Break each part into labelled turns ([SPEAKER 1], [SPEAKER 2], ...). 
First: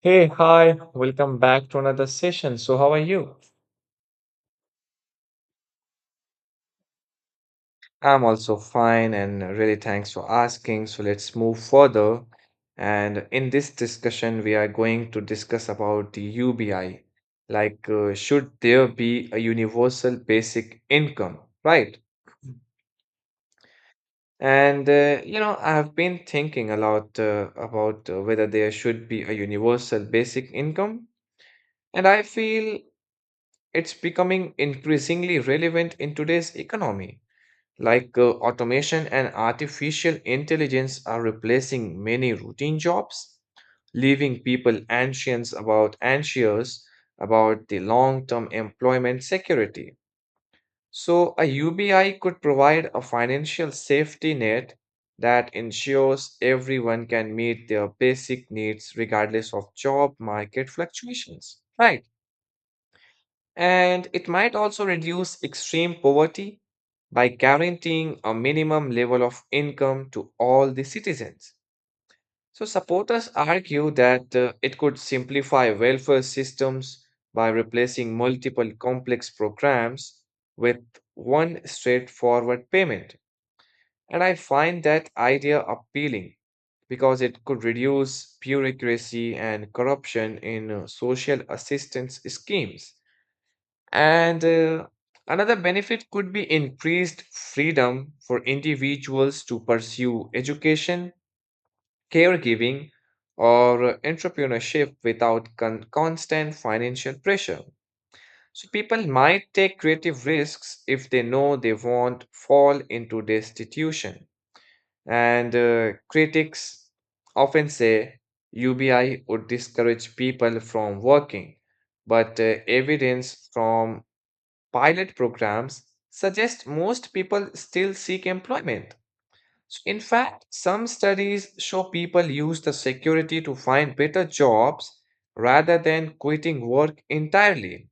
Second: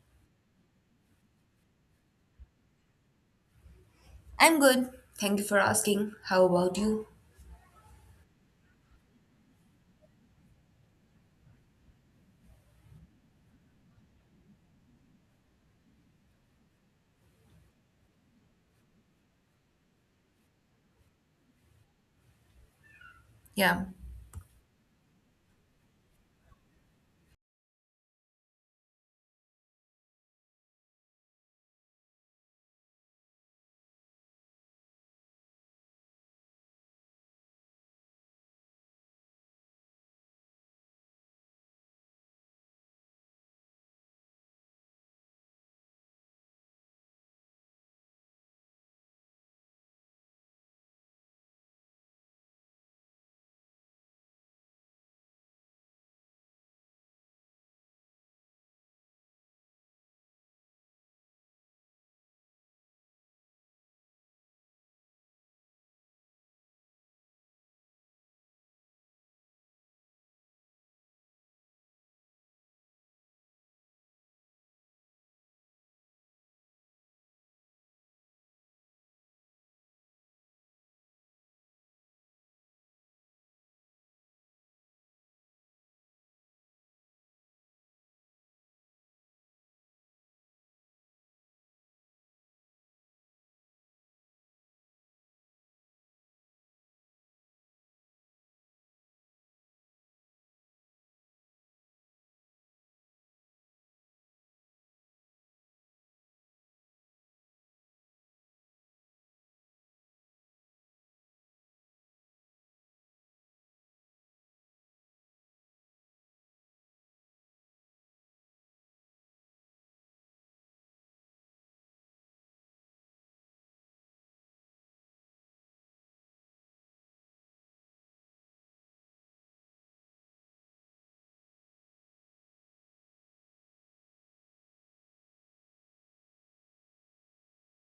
[SPEAKER 1] Hey, hi, welcome back to another session. So, how are you?
[SPEAKER 2] I'm good. Thank you for asking. How about you?
[SPEAKER 1] I'm also fine and really thanks for asking. So, let's move further. And in this discussion, we are going to discuss about the UBI. Should there be a universal basic income, right?
[SPEAKER 2] Yeah.
[SPEAKER 1] I have been thinking a lot about whether there should be a universal basic income. And I feel it's becoming increasingly relevant in today's economy automation and artificial intelligence are replacing many routine jobs, leaving people anxious about the long-term employment security. So a UBI could provide a financial safety net that ensures everyone can meet their basic needs regardless of job market fluctuations. Right. And it might also reduce extreme poverty by guaranteeing a minimum level of income to all the citizens. So supporters argue that it could simplify welfare systems by replacing multiple complex programs with one straightforward payment. And I find that idea appealing because it could reduce bureaucracy and corruption in social assistance schemes. And Another benefit could be increased freedom for individuals to pursue education, caregiving, or entrepreneurship without constant financial pressure. So people might take creative risks if they know they won't fall into destitution. And critics often say UBI would discourage people from working, but evidence from pilot programs suggest most people still seek employment. So in fact, some studies show people use the security to find better jobs rather than quitting work entirely.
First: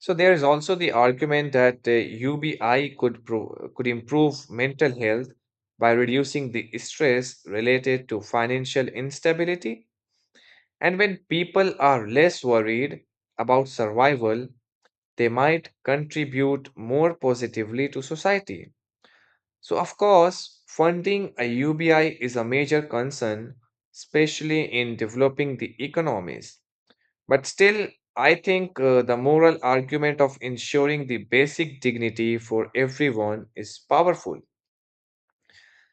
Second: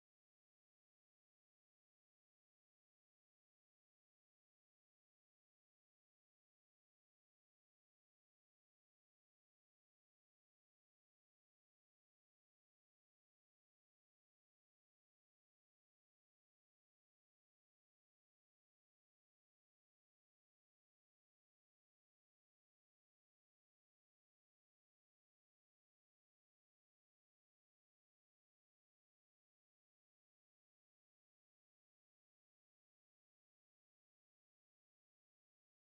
[SPEAKER 1] So there is also the argument that could improve mental health by reducing the stress related to financial instability. And when people are less worried about survival, they might contribute more positively to society. So, of course, funding a UBI is a major concern, especially in developing the economies. But still, I think the moral argument of ensuring the basic dignity for everyone is powerful.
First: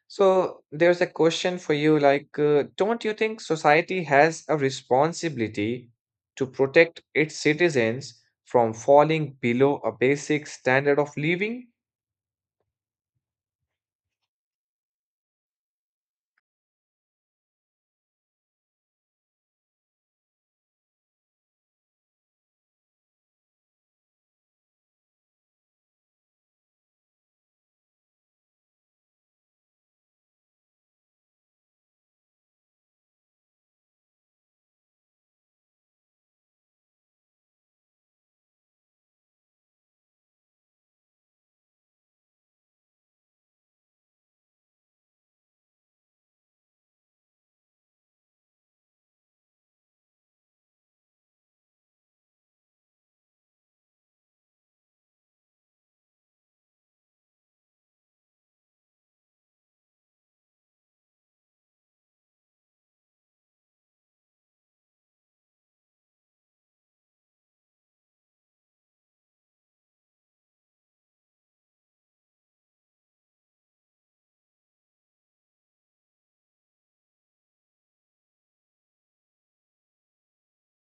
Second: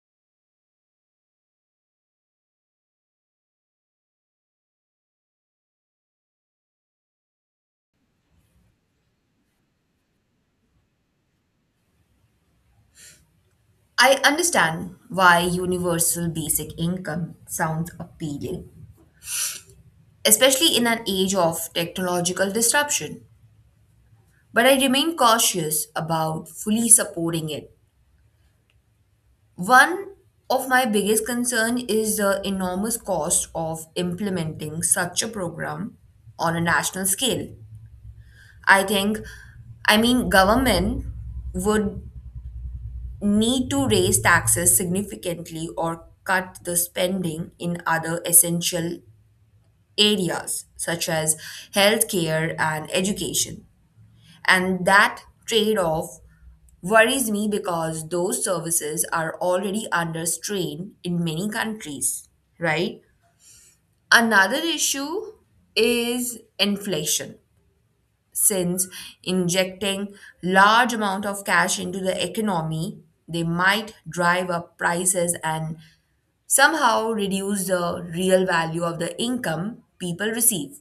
[SPEAKER 1] So there's a question for you like, don't you think society has a responsibility to protect its citizens from falling below a basic standard of living?
[SPEAKER 2] I understand why universal basic income sounds appealing, especially in an age of technological disruption. But I remain cautious about fully supporting it. One of my biggest concern is the enormous cost of implementing such a program on a national scale. I think, I mean, government would need to raise taxes significantly or cut the spending in other essential areas such as healthcare and education. And that trade off worries me because those services are already under strain in many countries, right? Another issue is inflation since injecting large amount of cash into the economy they might drive up prices and somehow reduce the real value of the income people receive.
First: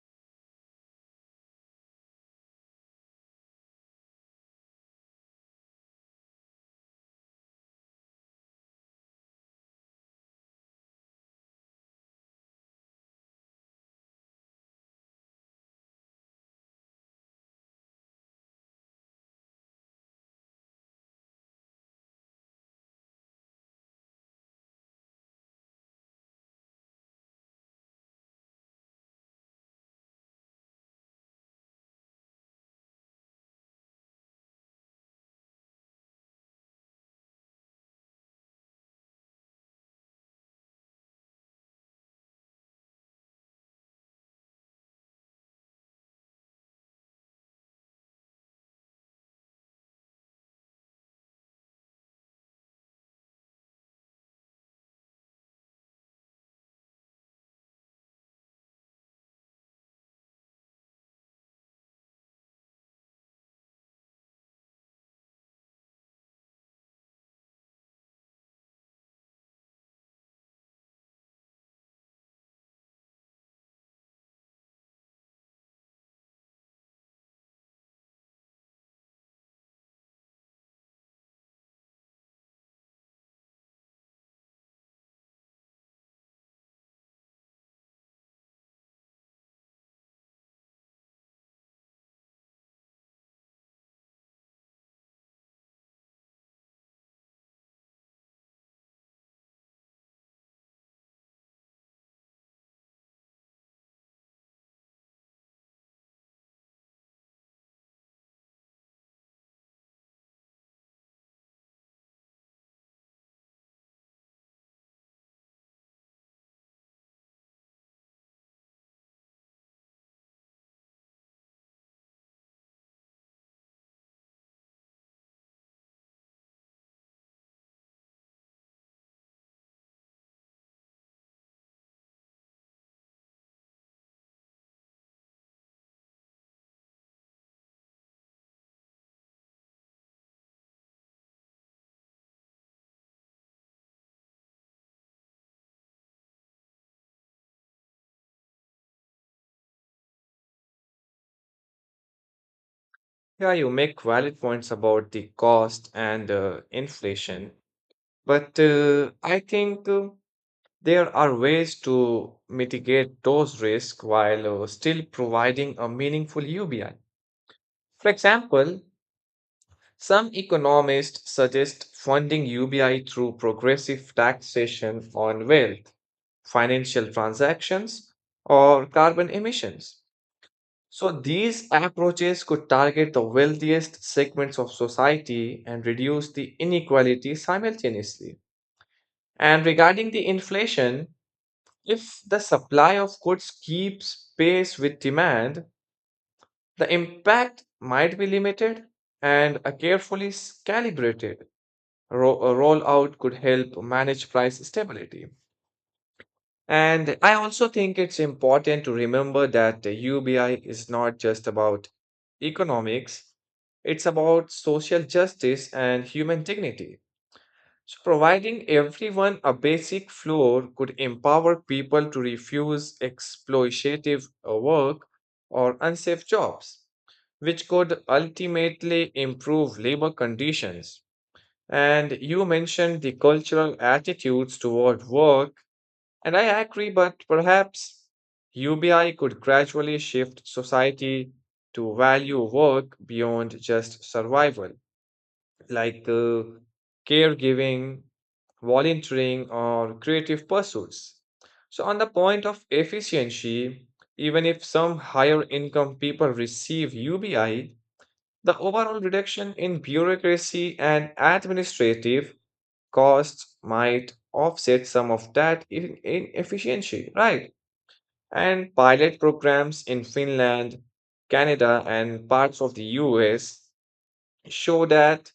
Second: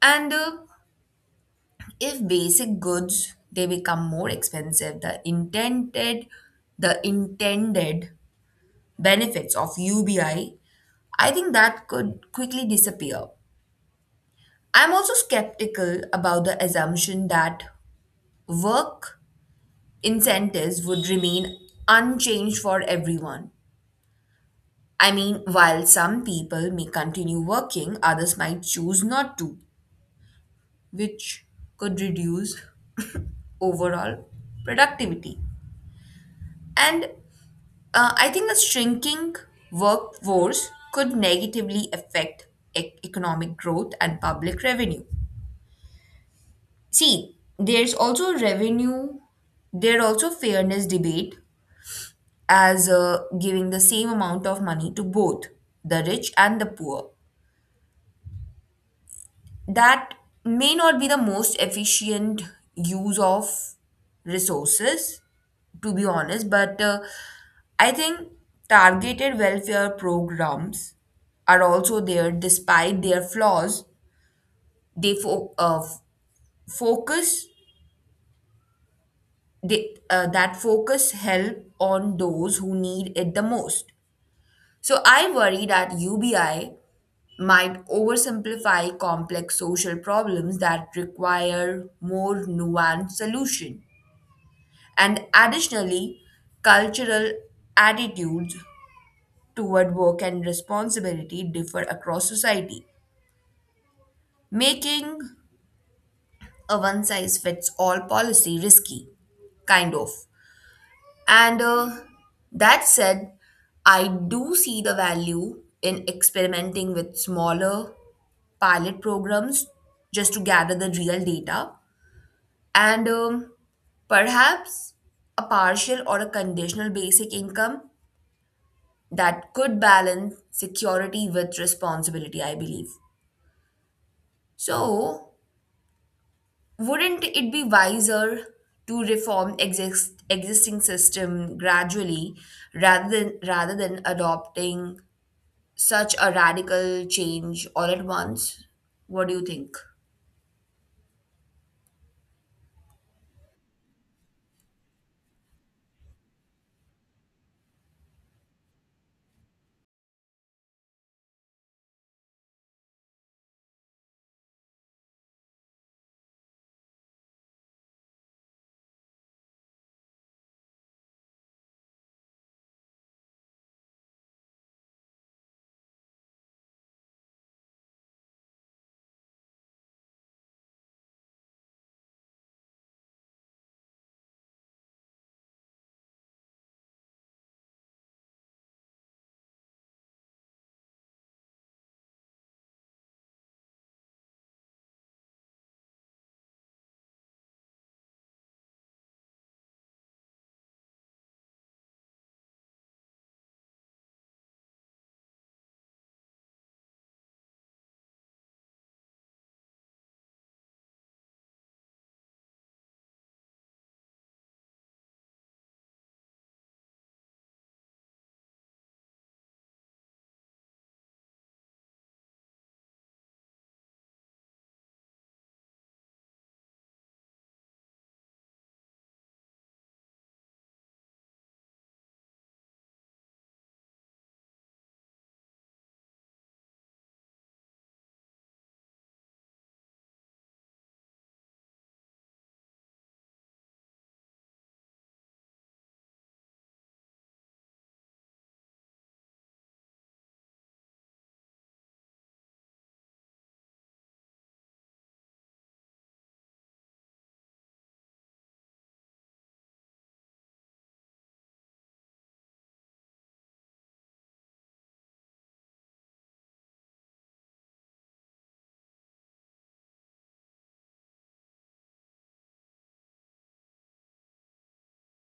[SPEAKER 2] And If basic goods they become more expensive, the intended benefits of UBI, I think that could quickly disappear. I'm also skeptical about the assumption that work incentives would remain unchanged for everyone. I mean, while some people may continue working, others might choose not to, which could reduce overall productivity. And I think a shrinking workforce could negatively affect economic growth and public revenue. See, there's also revenue, there are also fairness debate as giving the same amount of money to both the rich and the poor. That may not be the most efficient use of resources to be honest, but I think targeted welfare programs are also there despite their flaws. They focus that focus help on those who need it the most. So I worry that UBI might oversimplify complex social problems that require more nuanced solution. And additionally, cultural attitudes toward work and responsibility differ across society, making a one size fits all policy risky, kind of. And That said, I do see the value in experimenting with smaller pilot programs just to gather the real data. And Perhaps a partial or a conditional basic income that could balance security with responsibility, I believe. So, wouldn't it be wiser to reform existing system gradually rather than adopting such a radical change all at once? What do you think?
[SPEAKER 1] Yeah, you make valid points about the cost and inflation, but I think there are ways to mitigate those risks while still providing a meaningful UBI. For example, some economists suggest funding UBI through progressive taxation on wealth, financial transactions, or carbon emissions. So, these approaches could target the wealthiest segments of society and reduce the inequality simultaneously. And regarding the inflation, if the supply of goods keeps pace with demand, the impact might be limited and carefully calibrated rollout could help manage price stability. And I also think it's important to remember that the UBI is not just about economics, it's about social justice and human dignity. So, providing everyone a basic floor could empower people to refuse exploitative work or unsafe jobs, which could ultimately improve labor conditions. And you mentioned the cultural attitudes toward work, and I agree, but perhaps UBI could gradually shift society to value work beyond just survival, like caregiving, volunteering, or creative pursuits. So, on the point of efficiency, even if some higher income people receive UBI, the overall reduction in bureaucracy and administrative costs might offset some of that inefficiency, right? And pilot programs in Finland, Canada, and parts of the US show that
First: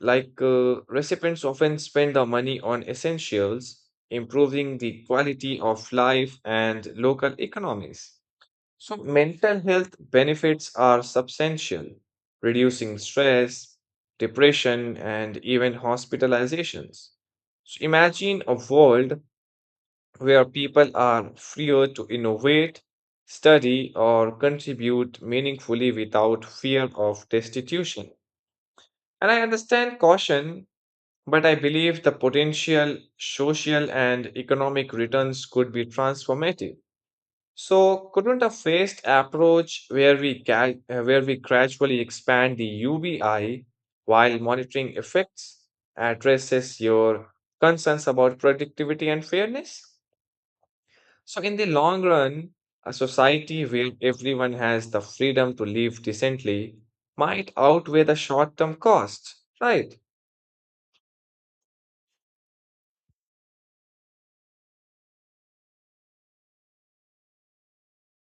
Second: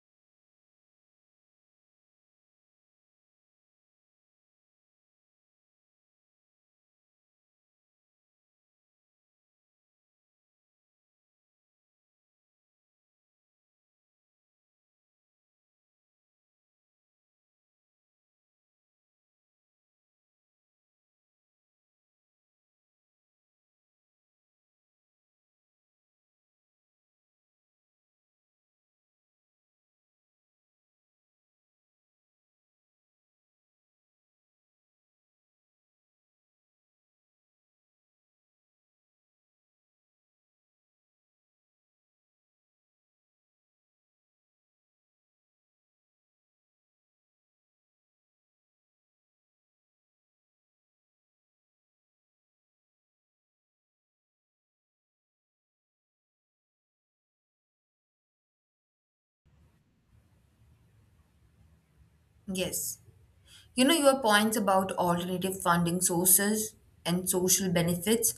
[SPEAKER 1] recipients often spend the money on essentials, improving the quality of life and local economies. So, mental health benefits are substantial, reducing stress, depression, and even hospitalizations. So, imagine a world where people are freer to innovate, study, or contribute meaningfully without fear of destitution. And I understand caution, but I believe the potential social and economic returns could be transformative. So, couldn't a phased approach where we gradually expand the UBI while monitoring effects addresses your concerns about productivity and fairness? So, in the long run, a society where everyone has the freedom to live decently might outweigh the short-term costs, right?
[SPEAKER 2] Yes. You know, your points about alternative funding sources and social benefits,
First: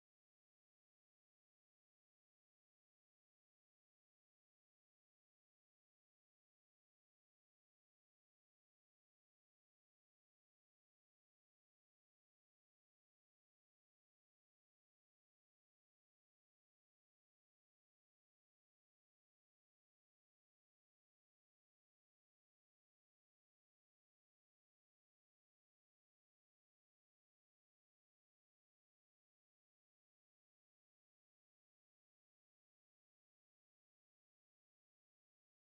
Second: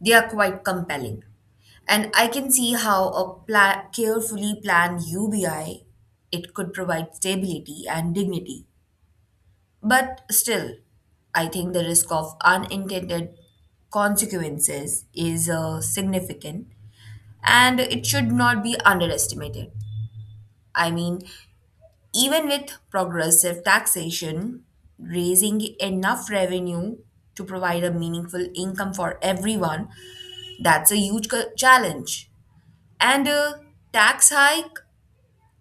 [SPEAKER 2] they are quite compelling. And I can see how a carefully planned UBI, it could provide stability and dignity. But still, I think the risk of unintended consequences is significant and it should not be underestimated. I mean, even with progressive taxation, raising enough revenue to provide a meaningful income for everyone, that's a huge challenge. And a tax hike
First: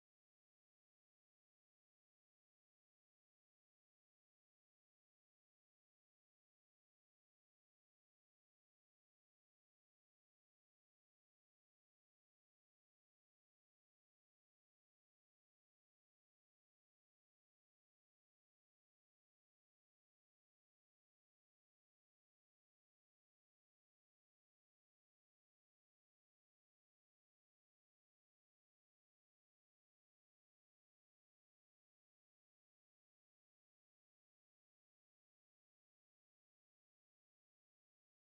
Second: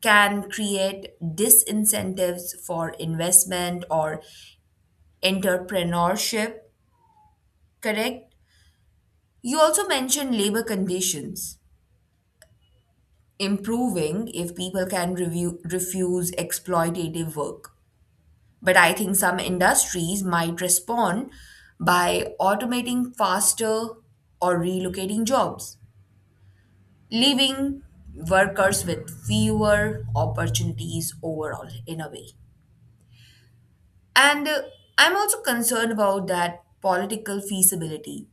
[SPEAKER 2] can create disincentives for investment or entrepreneurship, correct? You also mentioned labor conditions improving if people can refuse exploitative work. But I think some industries might respond by automating faster or relocating jobs, leaving workers with fewer opportunities overall, in a way. And I'm also concerned about that political feasibility.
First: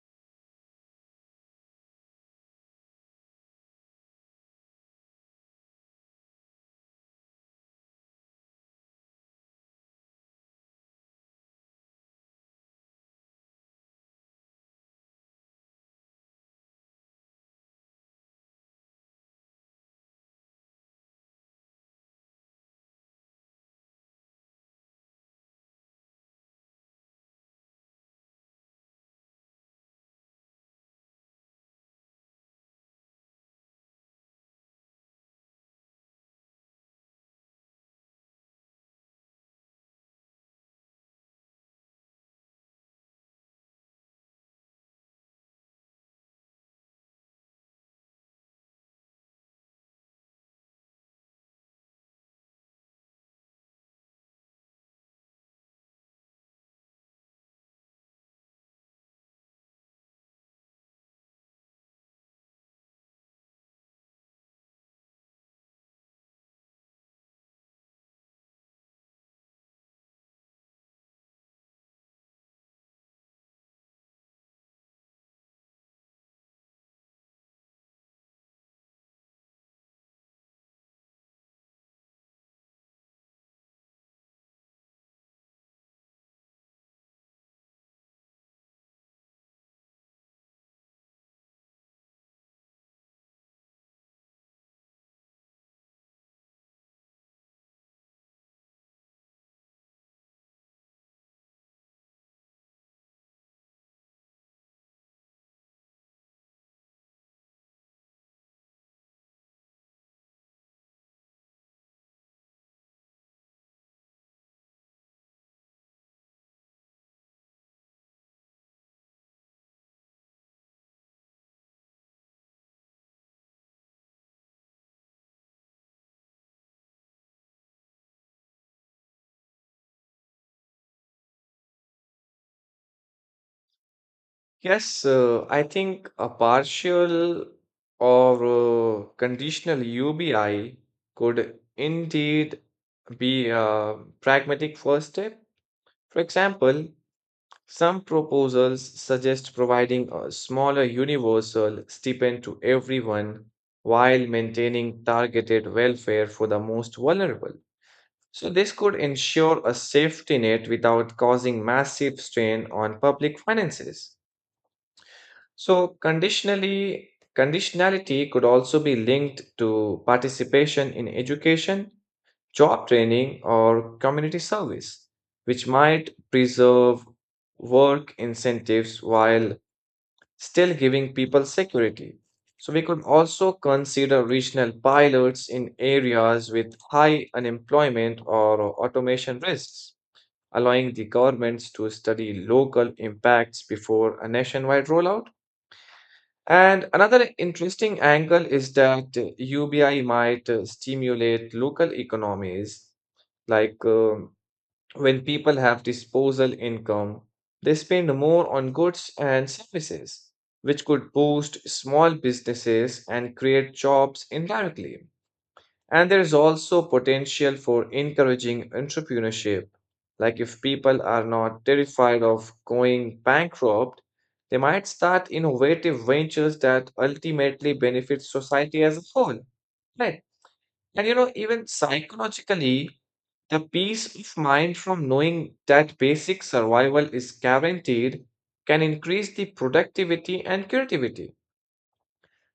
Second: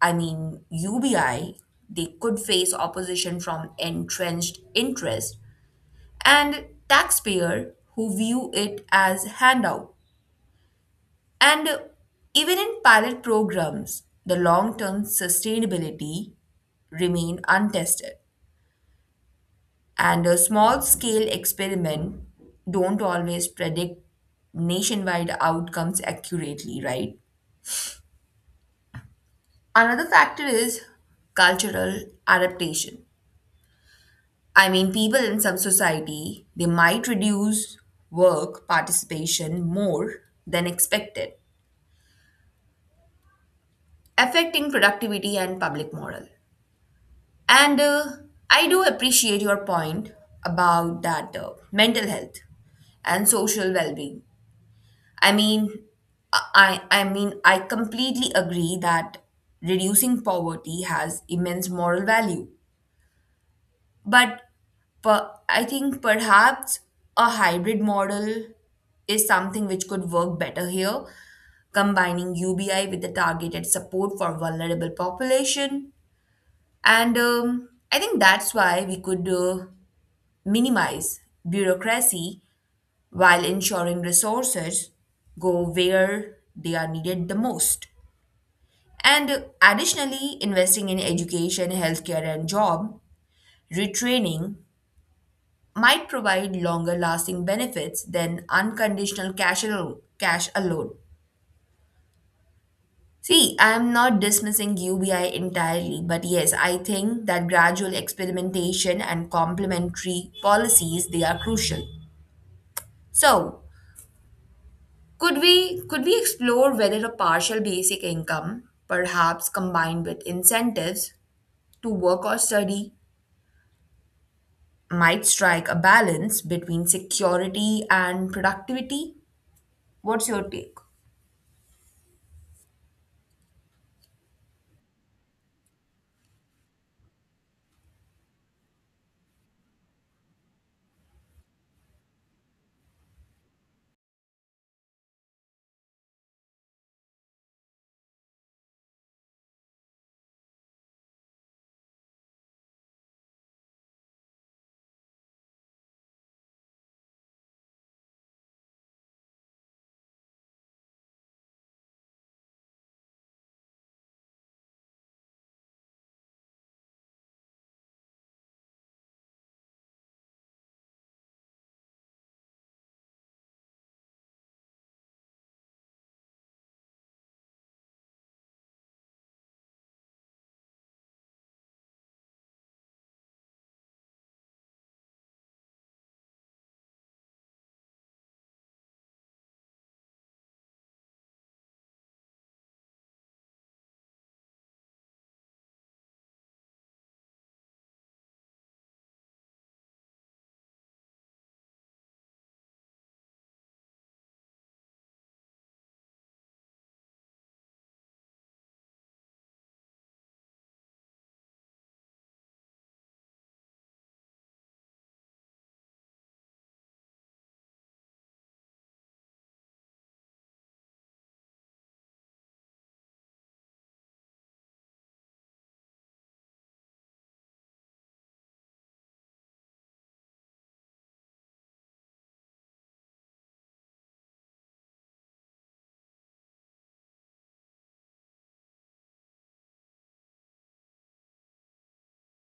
[SPEAKER 2] I mean, UBI, they could face opposition from entrenched interest and taxpayer who view it as handout. And even in pilot programs, the long-term sustainability remain untested. And a small-scale experiment don't always predict nationwide outcomes accurately, right? Another factor is cultural adaptation. I mean, people in some society, they might reduce work participation more than expected, affecting productivity and public moral. And I do appreciate your point about that mental health and social well-being. I mean, I completely agree that reducing poverty has immense moral value. But I think perhaps a hybrid model is something which could work better here, combining UBI with the targeted support for vulnerable population. And I think that's why we could minimize bureaucracy while ensuring resources go where they are needed the most. And additionally, investing in education, healthcare, and job retraining might provide longer lasting benefits than unconditional cash alone. Cash alone. See, I am not dismissing UBI entirely, but yes, I think that gradual experimentation and complementary policies they are crucial. So, could we explore whether a partial basic income, perhaps combined with incentives to work or study, might strike a balance between security and productivity? What's your take?
[SPEAKER 1] Yes, I think a partial or conditional UBI could indeed be a pragmatic first step. For example, some proposals suggest providing a smaller universal stipend to everyone while maintaining targeted welfare for the most vulnerable. So, this could ensure a safety net without causing massive strain on public finances. So conditionally conditionality could also be linked to participation in education, job training or community service, which might preserve work incentives while still giving people security. So we could also consider regional pilots in areas with high unemployment or automation risks, allowing the governments to study local impacts before a nationwide rollout. And another interesting angle is that UBI might stimulate local economies. Like um, when people have disposal income, they spend more on goods and services, which could boost small businesses and create jobs indirectly. And there is also potential for encouraging entrepreneurship. Like if people are not terrified of going bankrupt, they might start innovative ventures that ultimately benefit society as a whole. Right. And you know, even psychologically, the peace of mind from knowing that basic survival is guaranteed can increase the productivity and creativity.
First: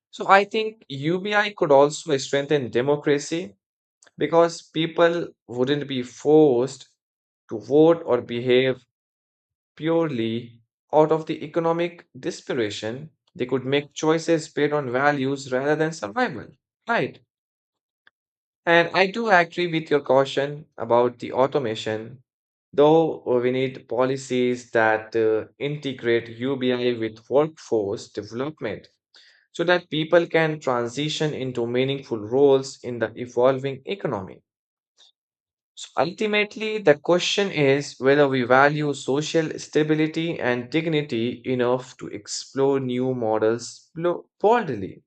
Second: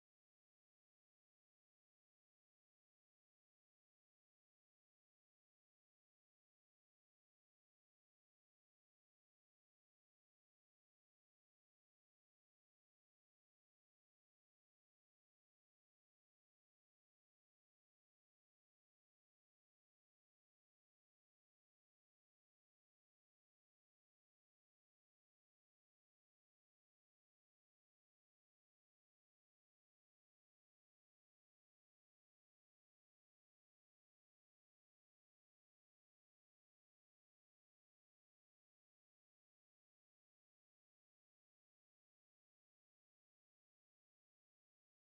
[SPEAKER 1] So I think UBI could also strengthen democracy because people wouldn't be forced to vote or behave purely out of the economic desperation. They could make choices based on values rather than survival. Right. And I do agree with your caution about the automation, though we need policies that integrate UBI with workforce development so that people can transition into meaningful roles in the evolving economy. So ultimately, the question is whether we value social stability and dignity enough to explore new models boldly.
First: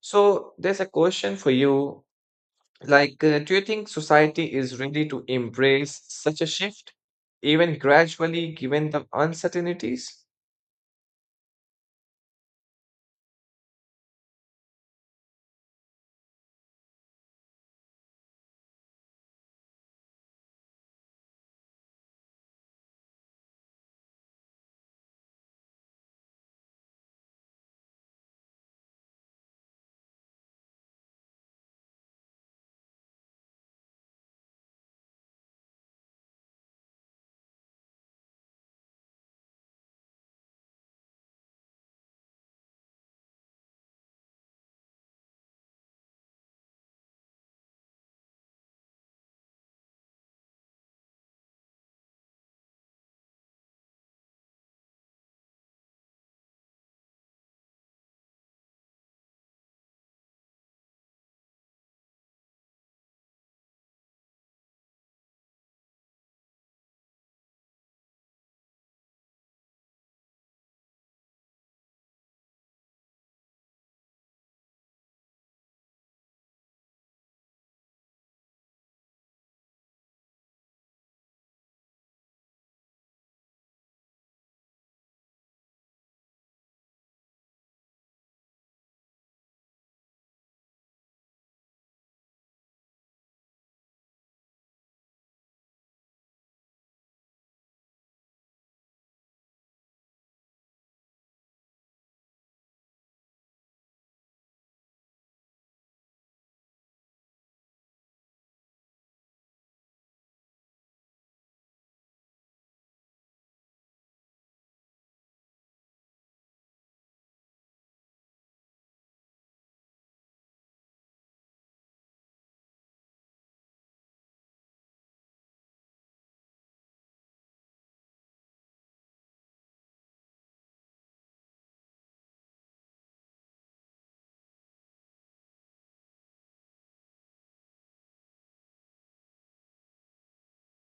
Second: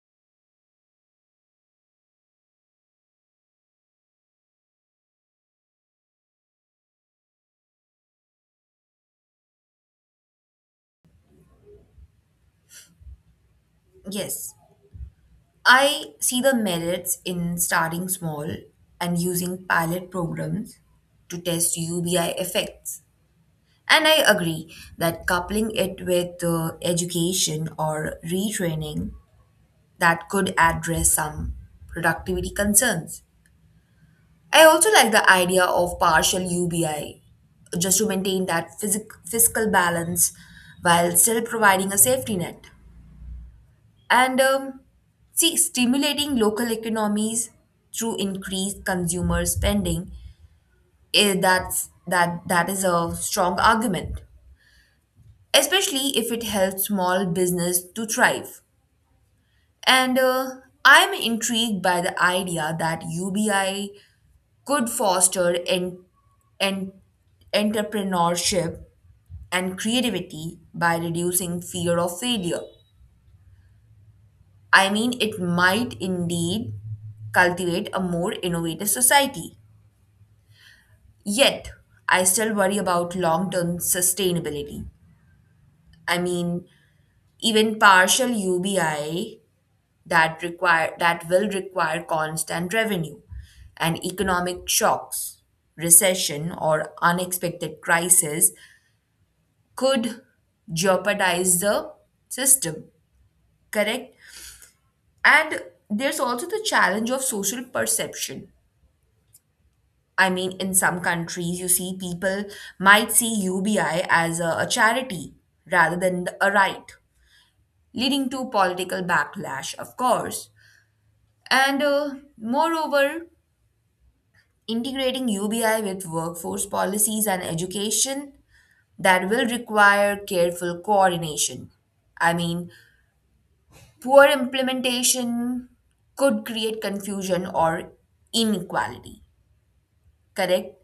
[SPEAKER 1] So there's a question for you. Do you think society is ready to embrace such a shift, even gradually, given the uncertainties?
[SPEAKER 2] Yes. I see the merits in starting small and using pilot programs to test UBI effects. And I agree that coupling it with education or retraining that could address some productivity concerns. I also like the idea of partial UBI just to maintain that fiscal balance while still providing a safety net. And See, stimulating local economies through increased consumer spending, that's that is a strong argument, especially if it helps small business to thrive. And I'm intrigued by the idea that UBI could foster en- entrepreneurship and creativity by reducing fear of failure. I mean, it might indeed cultivate a more innovative society. Yet, I still worry about long term sustainability. I mean, even partial UBI that will require constant revenue and economic shocks, recession or unexpected crisis could jeopardize the system, correct? And there's also the challenge of social perception. I mean, in some countries, you see people might see UBI as a charity rather than a right, leading to political backlash, of course. And Moreover, integrating UBI with workforce policies and education that will require careful coordination. I mean, poor implementation could create confusion or inequality, correct?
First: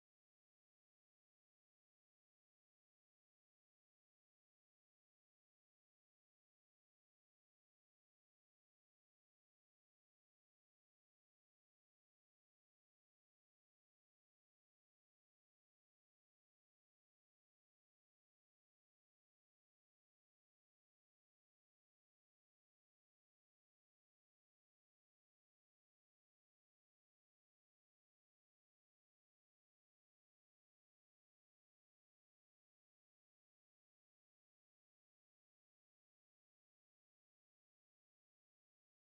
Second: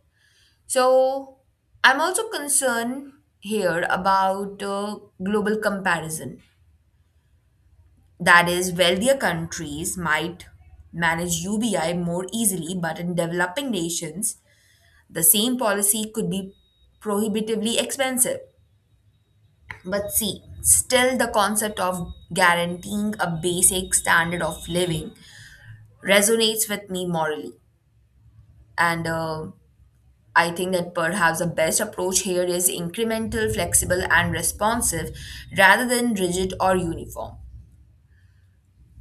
[SPEAKER 2] So, I'm also concerned here about global comparison. That is, wealthier countries might manage UBI more easily, but in developing nations, the same policy could be prohibitively expensive. But see, still the concept of guaranteeing a basic standard of living resonates with me morally. And I think that perhaps the best approach here is incremental, flexible, and responsive rather than rigid or uniform.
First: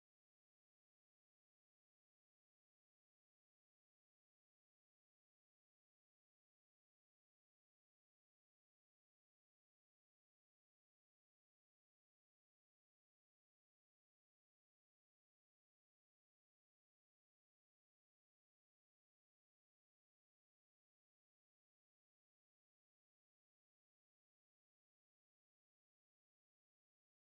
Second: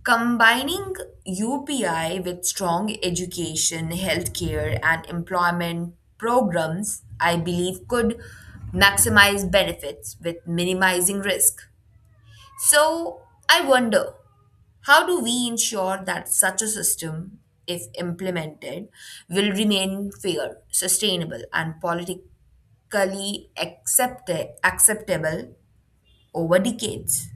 [SPEAKER 2] Combining UPI with strong education, healthcare, and employment programs, I believe, could maximize benefits with minimizing risk. So, I wonder how do we ensure that such a system, if implemented, will remain fair, sustainable, and politically acceptable over decades.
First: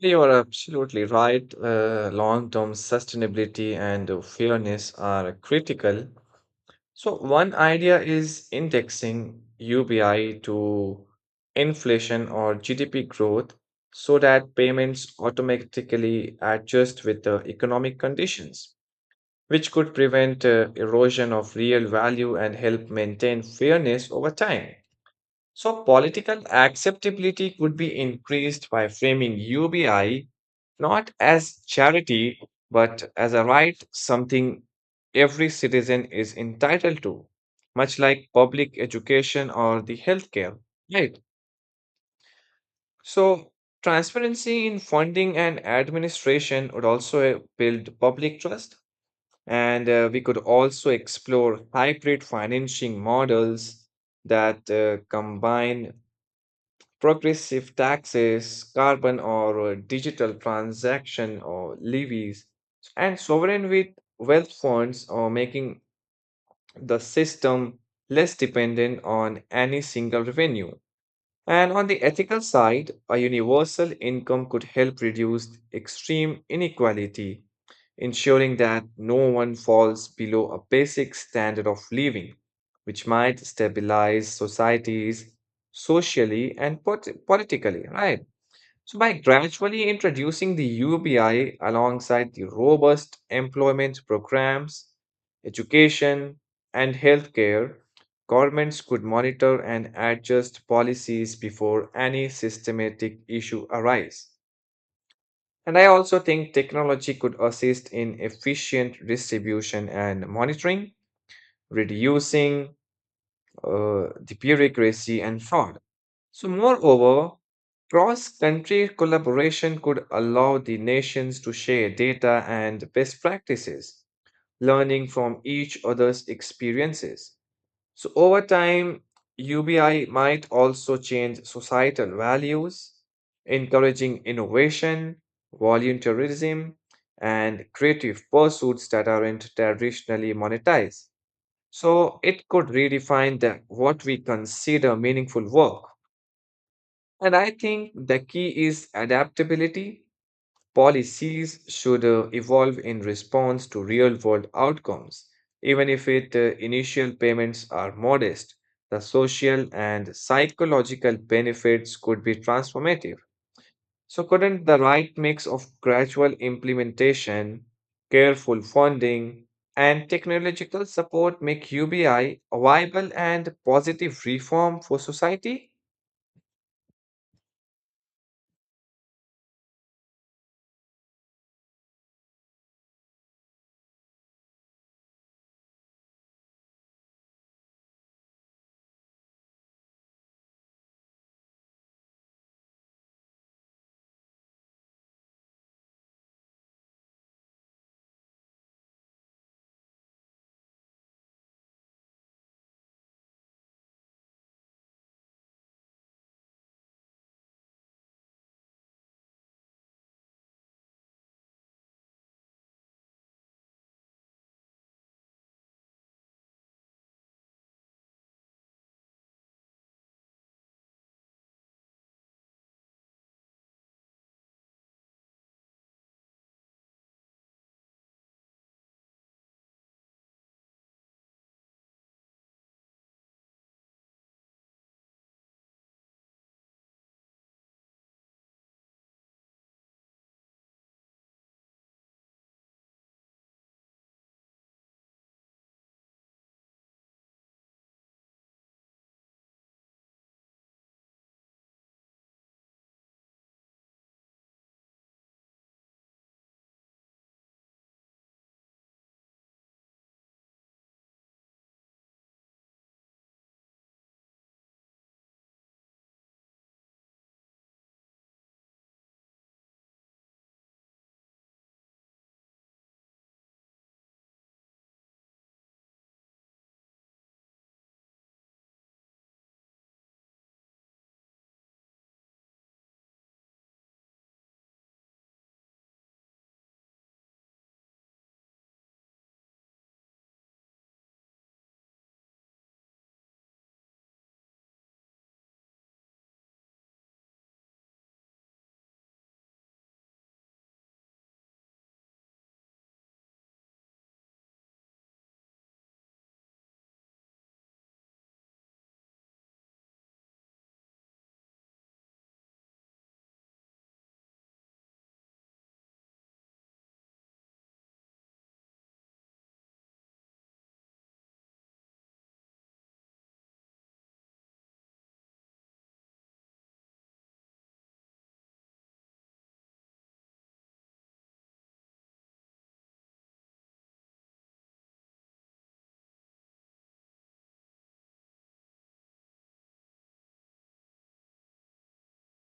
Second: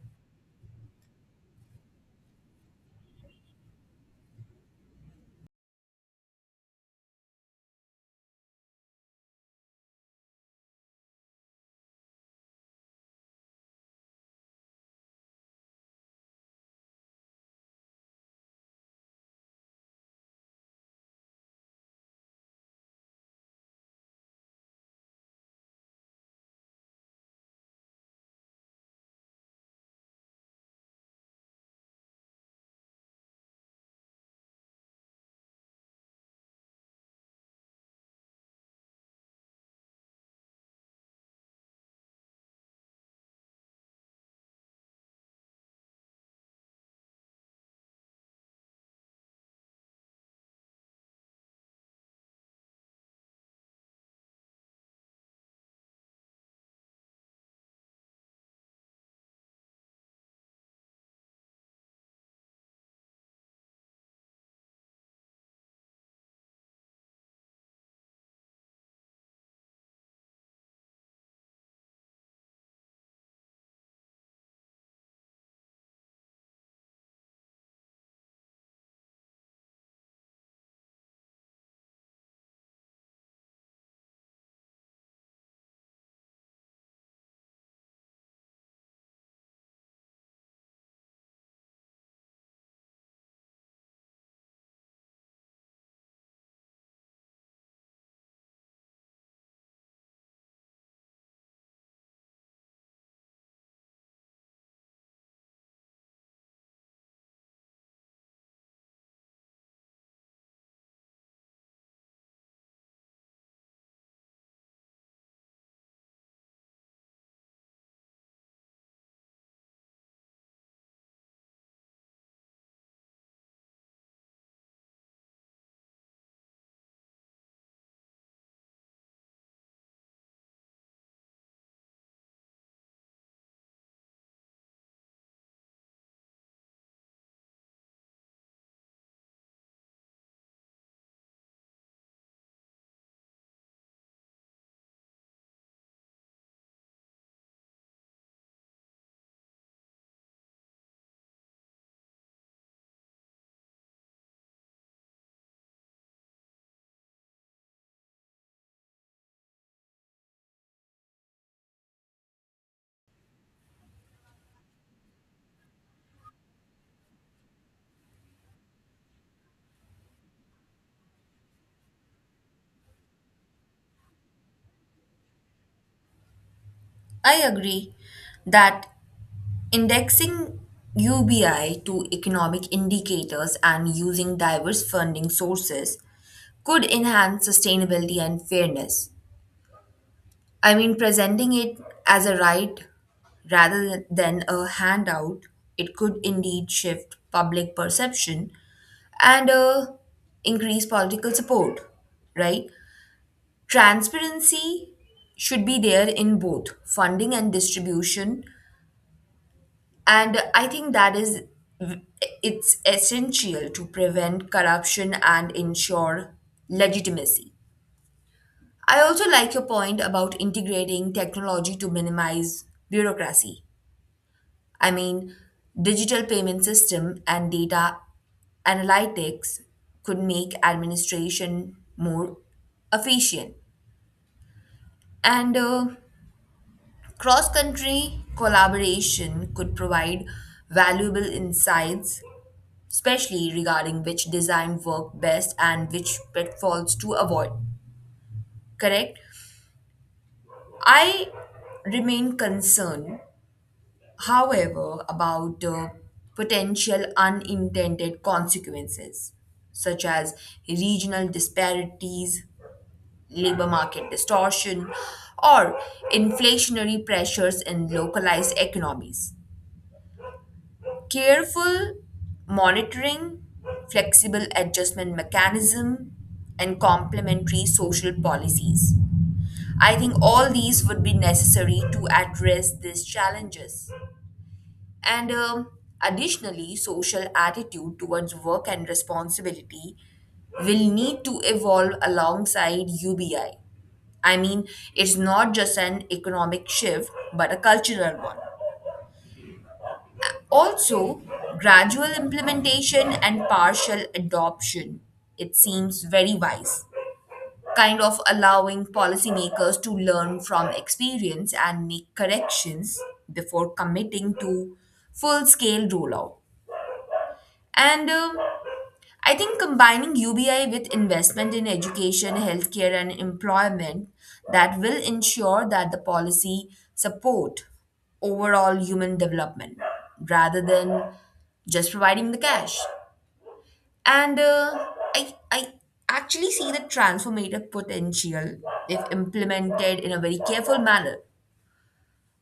[SPEAKER 1] You are absolutely right. Long-term sustainability and fairness are critical. So one idea is indexing UBI to inflation or GDP growth so that payments automatically adjust with the economic conditions, which could prevent erosion of real value and help maintain fairness over time. So political acceptability could be increased by framing UBI not as charity, but as a right, something every citizen is entitled to, much like public education or the healthcare. Right. So transparency in funding and administration would also build public trust. And we could also explore hybrid financing models that combine progressive taxes, carbon or digital transaction or levies, and sovereign with wealth funds are making the system less dependent on any single revenue. And on the ethical side, a universal income could help reduce extreme inequality, ensuring that no one falls below a basic standard of living, which might stabilize societies socially and politically, right? So, by gradually introducing the UBI alongside the robust employment programs, education, and healthcare, governments could monitor and adjust policies before any systematic issue arise. And I also think technology could assist in efficient distribution and monitoring, reducing the bureaucracy and fraud. So, moreover, cross country collaboration could allow the nations to share data and best practices, learning from each other's experiences. So, over time, UBI might also change societal values, encouraging innovation, volunteerism, and creative pursuits that aren't traditionally monetized. So, it could redefine the, what we consider meaningful work. And I think the key is adaptability. Policies should evolve in response to real world outcomes. Even if its initial payments are modest, the social and psychological benefits could be transformative. So, couldn't the right mix of gradual implementation, careful funding, and technological support make UBI viable and positive reform for society?
[SPEAKER 2] I agree that indexing UBI to economic indicators and using diverse funding sources could enhance sustainability and fairness. I mean, presenting it as a right rather than a handout, it could indeed shift public perception and increase political support, right? Transparency should be there in both funding and distribution, and I think that is it's essential to prevent corruption and ensure legitimacy. I also like your point about integrating technology to minimize bureaucracy. I mean, digital payment system and data analytics could make administration more efficient. And Cross country collaboration could provide valuable insights, especially regarding which design work best and which pitfalls to avoid. Correct? I remain concerned, however, about potential unintended consequences, such as regional disparities, labor market distortion, or inflationary pressures in localized economies. Careful monitoring, flexible adjustment mechanism, and complementary social policies. I think all these would be necessary to address these challenges. And Additionally, social attitude towards work and responsibility will need to evolve alongside UBI. I I mean, it's not just an economic shift, but a cultural one. Also, gradual implementation and partial adoption, it seems very wise, kind of allowing policymakers to learn from experience and make corrections before committing to full scale rollout. And I think combining UBI with investment in education, healthcare, and employment that will ensure that the policy support overall human development rather than just providing the cash. And uh, I actually see the transformative potential if implemented in a very careful manner.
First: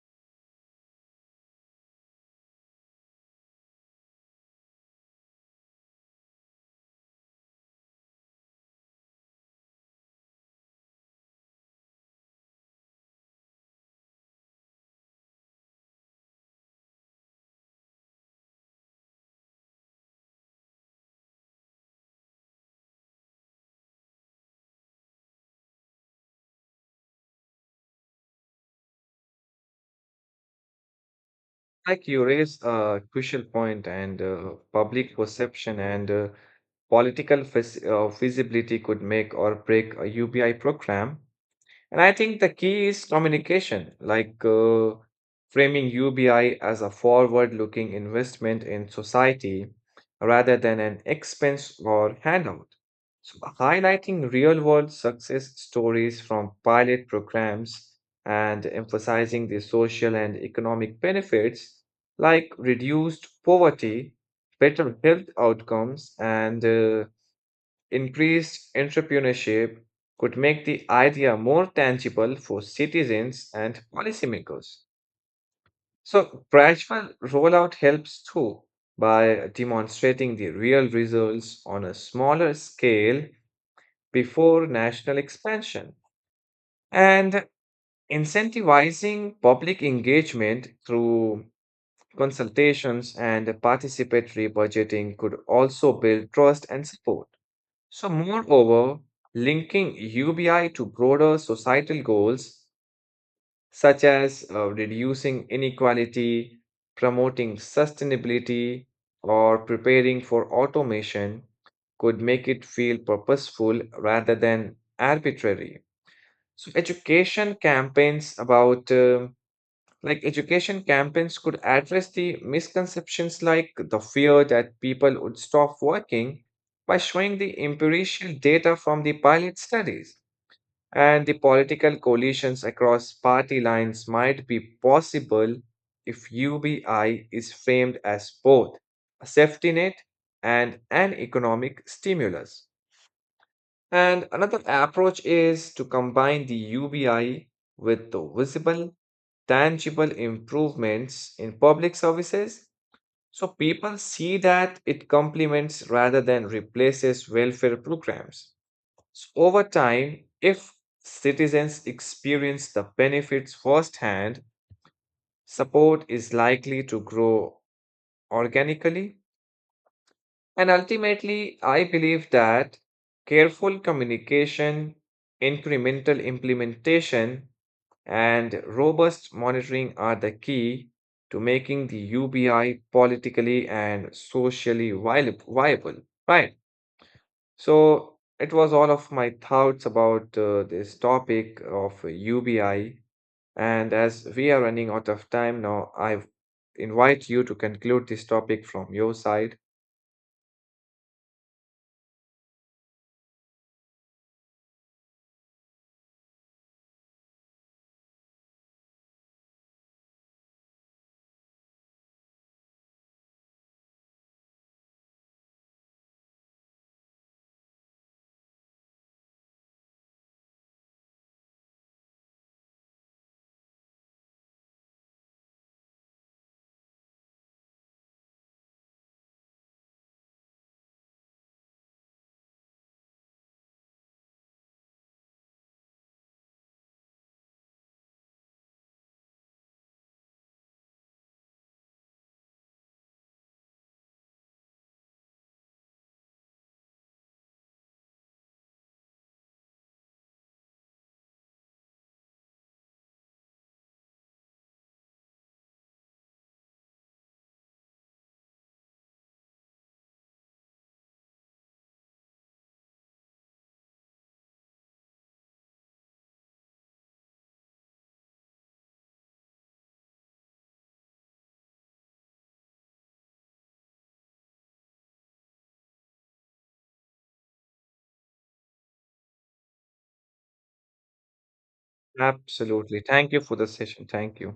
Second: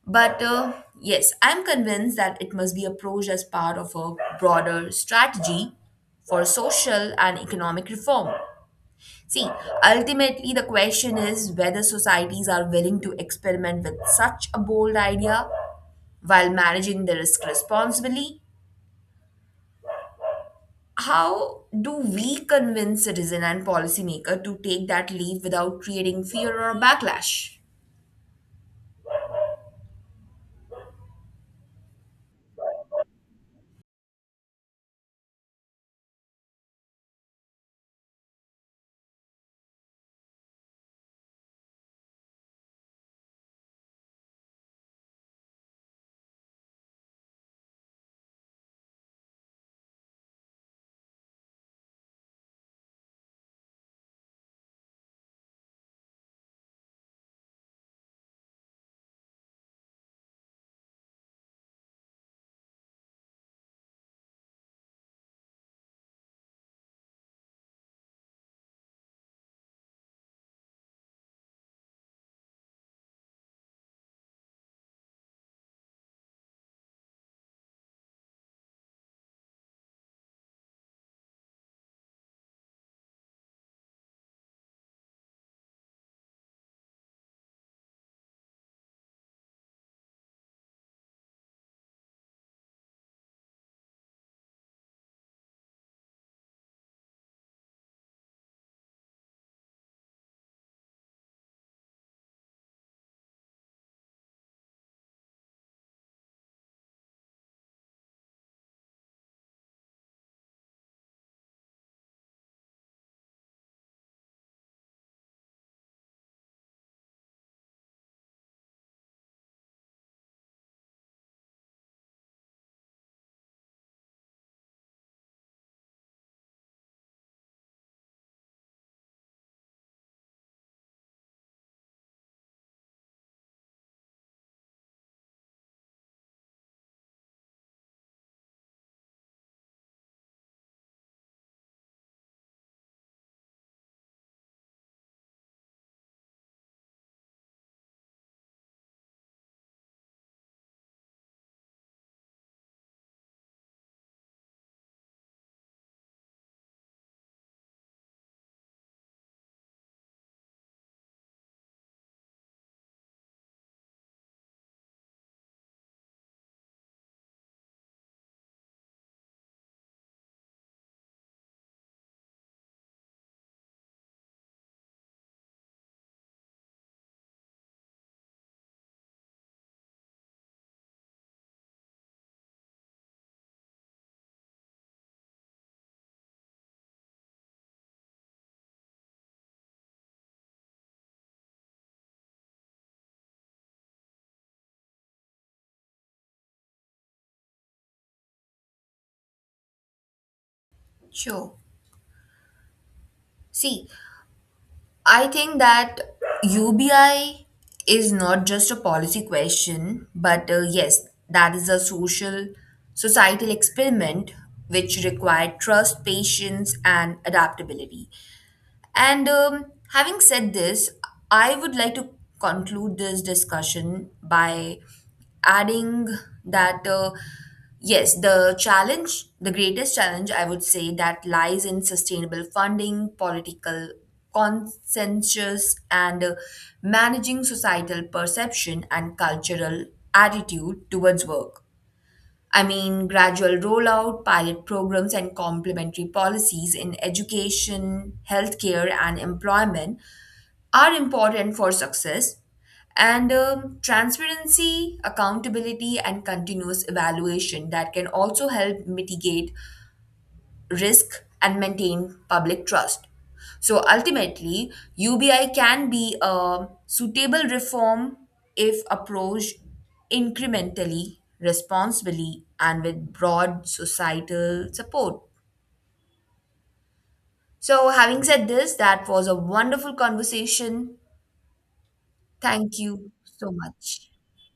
[SPEAKER 2] But Yes, I'm convinced that it must be approached as part of a broader strategy for social and economic reform. See, ultimately, the question is whether societies are willing to experiment with such a bold idea while managing the risk responsibly. How do we convince citizen and policymaker to take that leap without creating fear or backlash?
[SPEAKER 1] You raise a crucial point, and public perception and visibility could make or break a UBI program. And I think the key is communication, like framing UBI as a forward-looking investment in society rather than an expense or handout. So highlighting real-world success stories from pilot programs and emphasizing the social and economic benefits like reduced poverty, better health outcomes, and increased entrepreneurship could make the idea more tangible for citizens and policymakers. So, gradual rollout helps too by demonstrating the real results on a smaller scale before national expansion and incentivizing public engagement through consultations and participatory budgeting could also build trust and support. So, moreover, linking UBI to broader societal goals such as reducing inequality, promoting sustainability, or preparing for automation could make it feel purposeful rather than arbitrary. So, education campaigns could address the misconceptions like the fear that people would stop working by showing the empirical data from the pilot studies. And the political coalitions across party lines might be possible if UBI is framed as both a safety net and an economic stimulus. And another approach is to combine the UBI with the visible tangible improvements in public services. So people see that it complements rather than replaces welfare programs. So over time, if citizens experience the benefits firsthand, support is likely to grow organically. And ultimately, I believe that careful communication, incremental implementation, and robust monitoring are the key to making the UBI politically and socially viable. Right. So it was all of my thoughts about this topic of UBI. And as we are running out of time now, I invite you to conclude this topic from your side.
[SPEAKER 2] Sure. See, I think that UBI is not just a policy question, but yes, that is a social, societal experiment which required trust, patience, and adaptability. And Having said this, I would like to conclude this discussion by adding that, yes, the greatest challenge I would say that lies in sustainable funding, political consensus, and managing societal perception and cultural attitude towards work. I mean, gradual rollout, pilot programs, and complementary policies in education, healthcare, and employment are important for success. And Transparency, accountability, and continuous evaluation that can also help mitigate risk and maintain public trust. So ultimately, UBI can be a suitable reform if approached incrementally, responsibly, and with broad societal support. So, having said this, that was a wonderful conversation. Thank
[SPEAKER 1] Absolutely.
[SPEAKER 2] you
[SPEAKER 1] Thank you
[SPEAKER 2] so
[SPEAKER 1] for the session.
[SPEAKER 2] much.
[SPEAKER 1] Thank you.